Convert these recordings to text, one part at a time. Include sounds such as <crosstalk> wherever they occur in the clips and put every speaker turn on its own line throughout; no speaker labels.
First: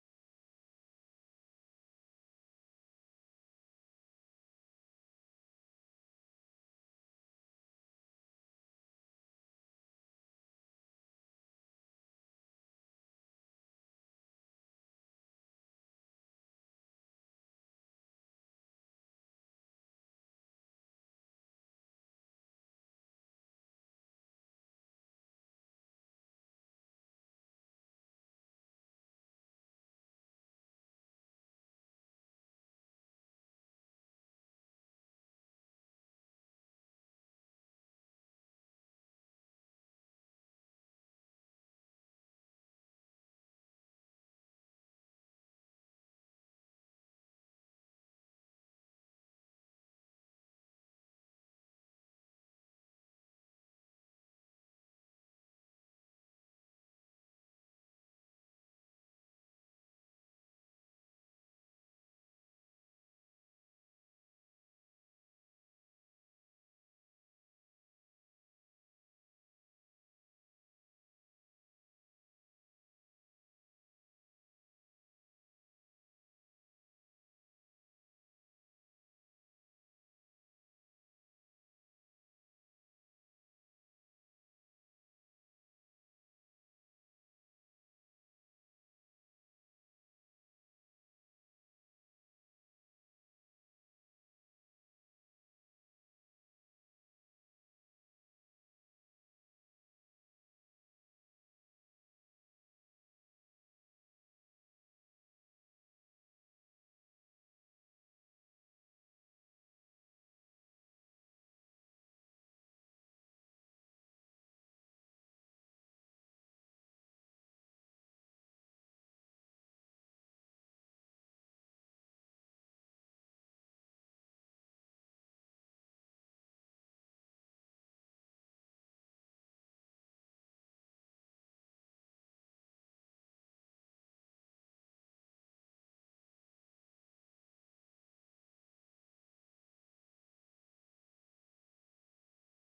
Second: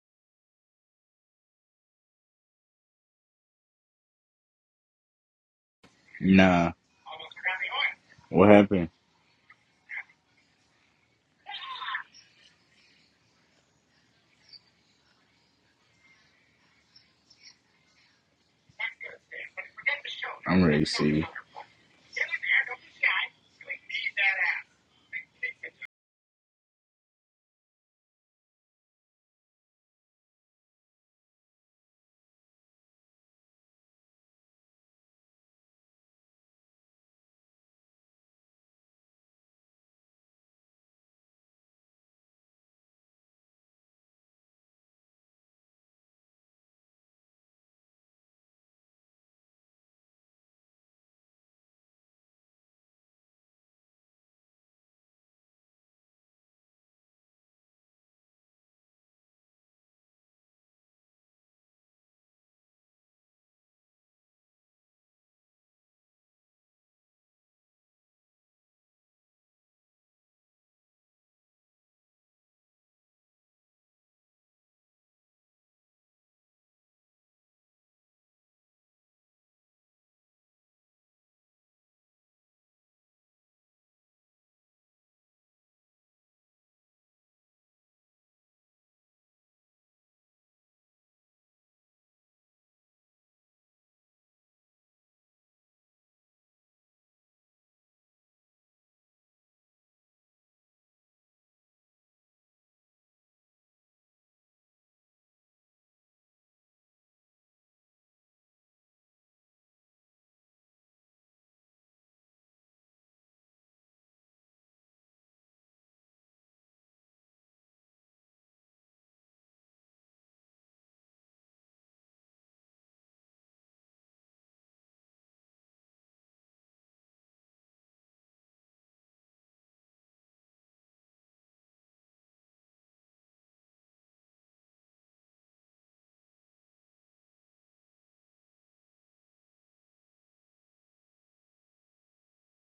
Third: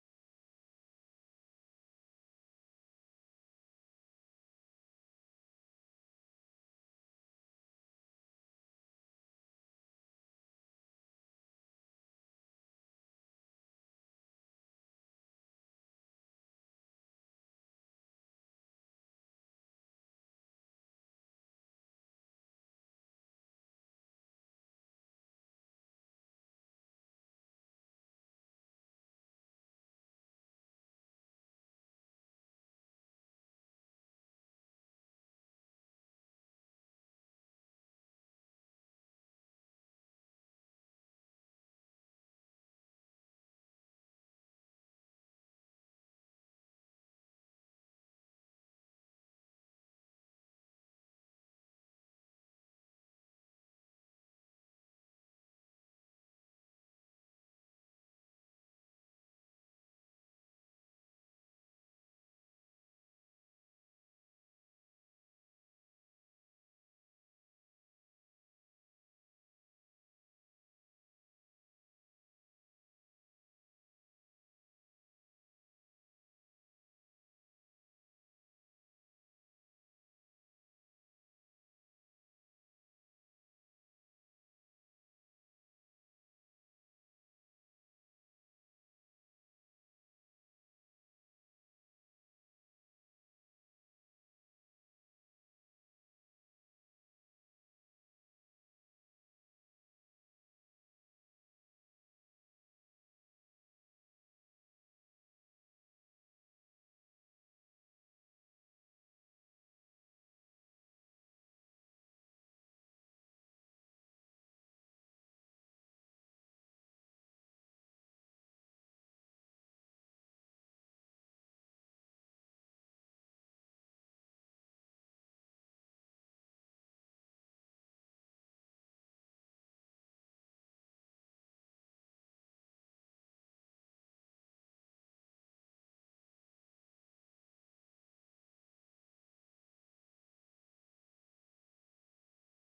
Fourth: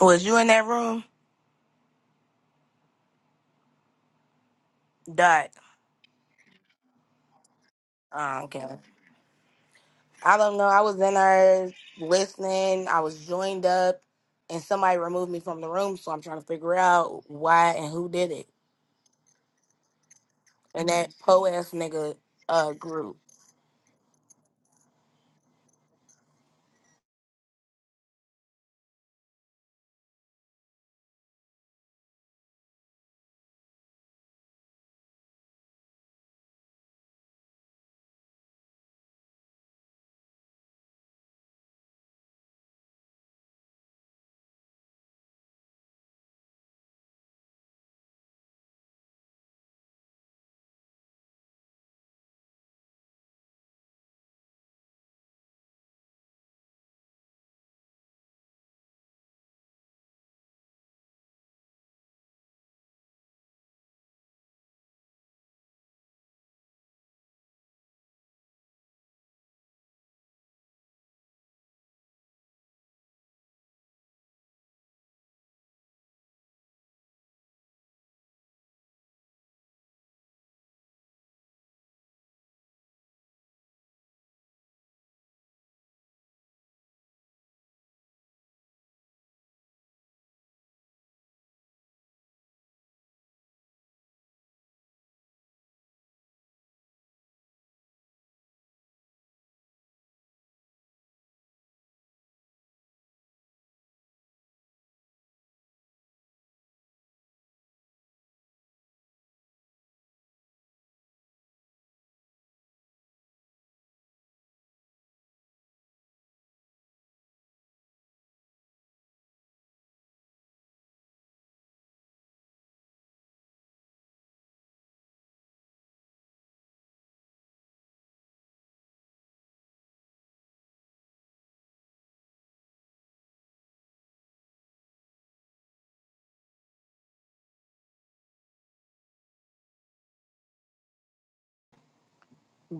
Was you in that room? Dot.
Nah.
Oh,
What
okay.
happened?
I don't know. I was in there listening. I was joined up, and somebody removed me from the room. So I'm trying to figure out why and who did it.
I'm ready to
And that
see.
po ass nigga uh, group.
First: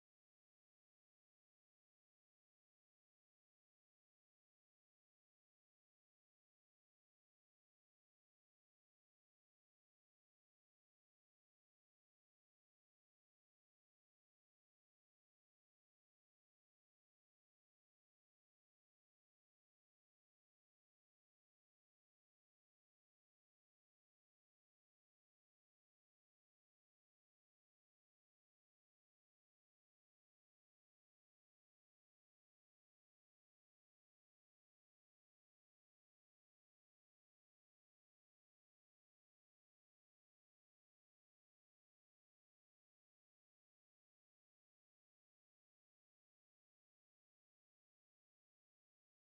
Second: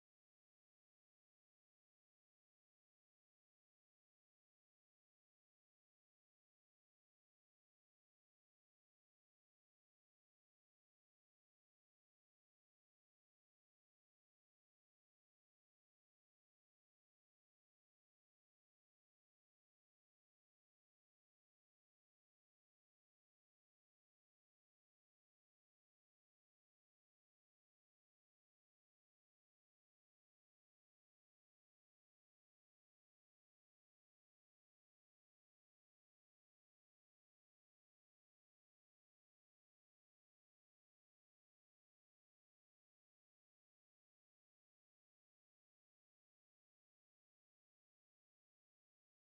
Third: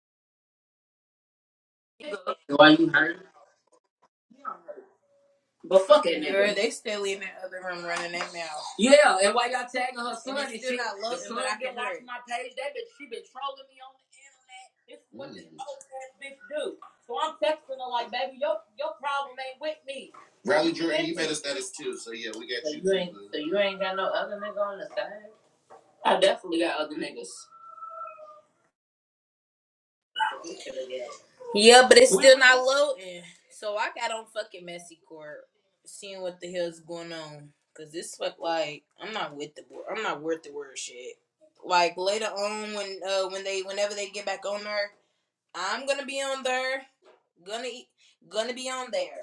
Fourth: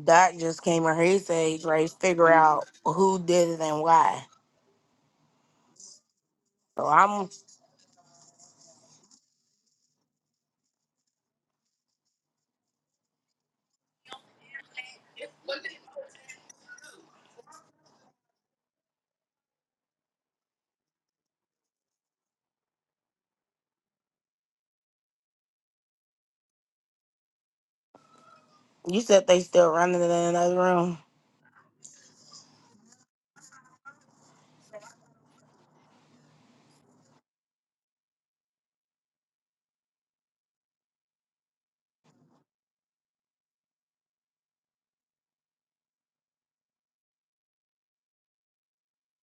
Dot just came in his age, right? Figure out
Why you
who
hurt?
did it and why.
But fuck that Girl, they
So
still in
I'm.
that other room running their mouth. Yeah, and why y'all tagging her son And and still shit? not The loving, son but I can hear my page. That bitch, she been trolling me on the internet. This is what mm. this old ass bitch do. So I'm texting her like, baby, your your problem ain't with me. Riley Jordan, you made us status too, so yeah, we got so you. You ain't, so you ain't got no other nigga on the side? I definitely got other niggas.
You said they still running in another room?
Yeah, but it's still not loading. So I got on fucking messy court, seeing what the hell's going on. Cause this fuck like I'm not with the wor- I'm not worth the word shit. Like later on when uh when they whenever they get back on there, I'm gonna be on there, gonna e- gonna be on there.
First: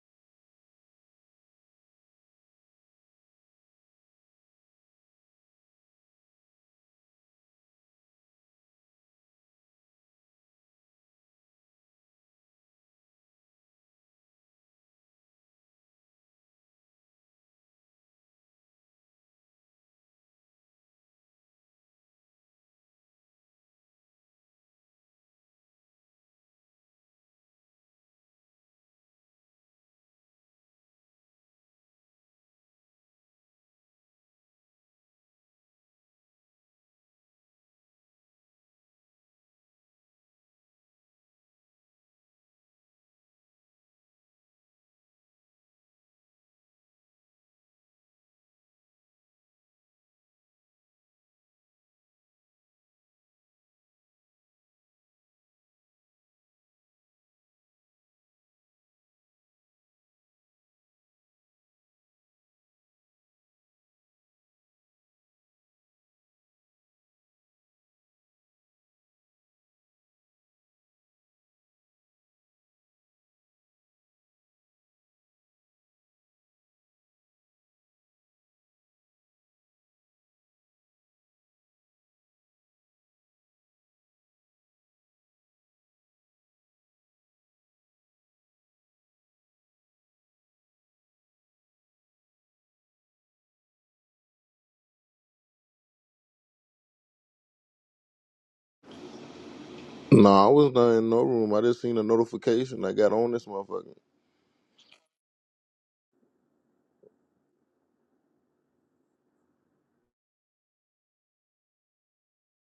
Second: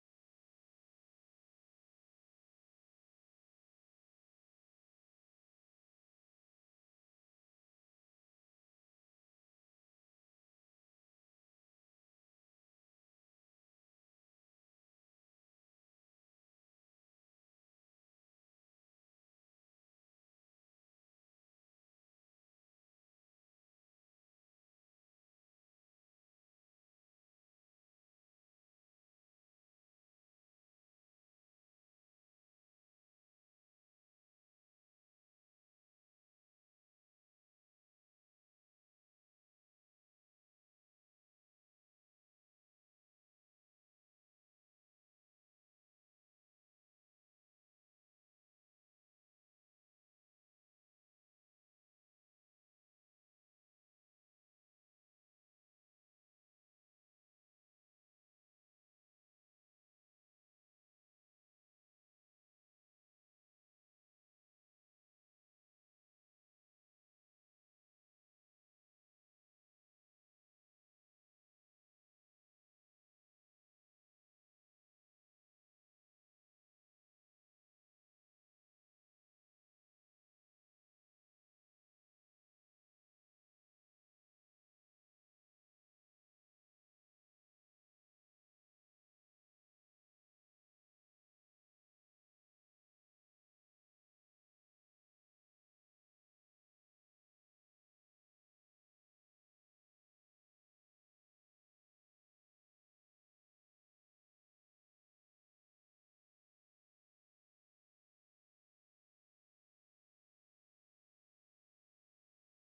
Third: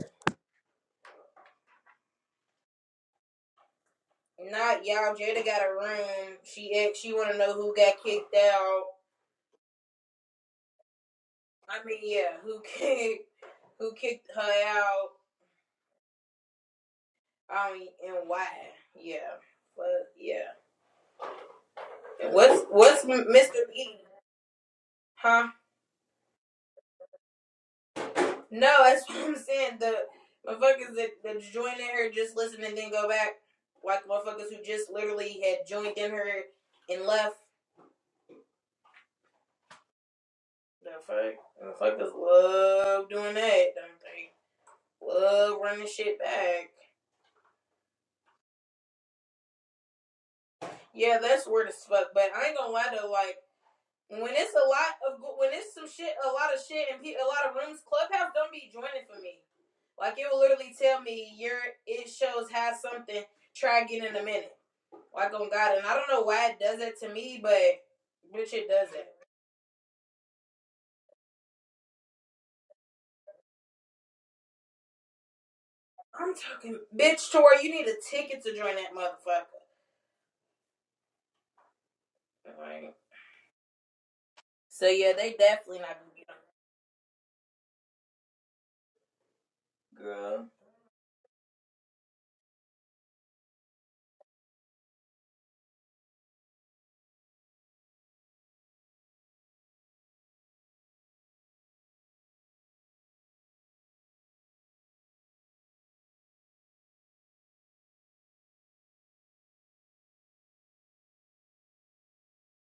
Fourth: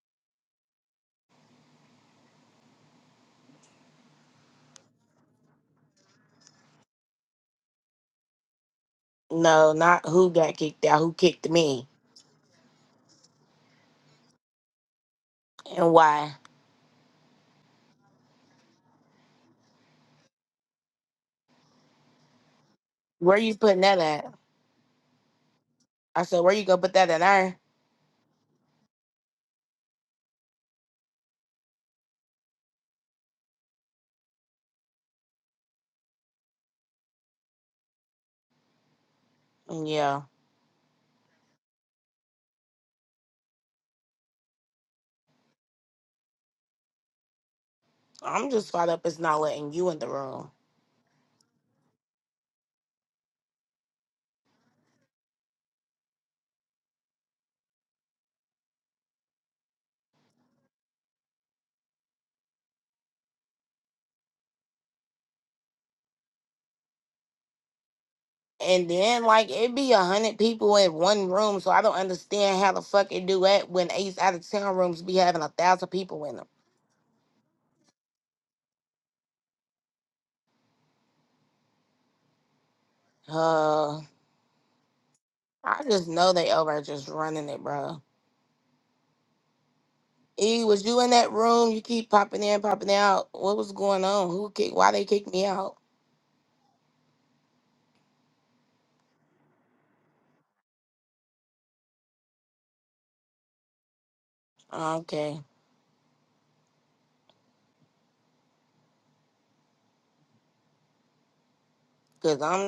Not y'all. Jada got a room. She ex- she wanna know who got kicked out.
No, not who got kicked out. Who kicked
I
me
mean yeah, who <laughs> kicked who kicked her out?
and why?
Um, and why? Yeah, but yeah. What's what's
Where you
Mr.
putting
P?
that at?
Huh?
I said, where you gonna put that in there?
No, that's <laughs> what I'm saying. The motherfuckers that, that joined in her just listen and then go back, like motherfuckers who just literally had joined in her and left.
Yeah.
The fuck, motherfuckers love doing that, don't they? Love running shit back.
I'm just caught up. It's not letting you in the room.
Yeah, that's weird as fuck. But I ain't gonna lie though, like. When it's a lot of when it's some shit, a lot of shit, and a lot of rooms, Clubhouse don't be joining for me. Like it will literally tell me your it shows has something. Try again in a minute. Like on God, and I don't know why it does that to me, but bitch, it does
And
it.
then like it be a hundred people in one room, so I don't understand how the fuck it do that when Ace out of town rooms be having a thousand people
I'm
in them.
talking, bitch, Tori, you need a ticket to join that motherfucker. All Right.
Uh,
So yeah, they definitely
I
not
just
gonna get
know they over just running it, bro.
on. Girl.
E, was you in that room? You keep popping in, popping out. What was going on? Who kicked? Why they kicked me out?
No, I was not in no room. I just seen a notification. I got on this motherfucker.
Okay, cause I'm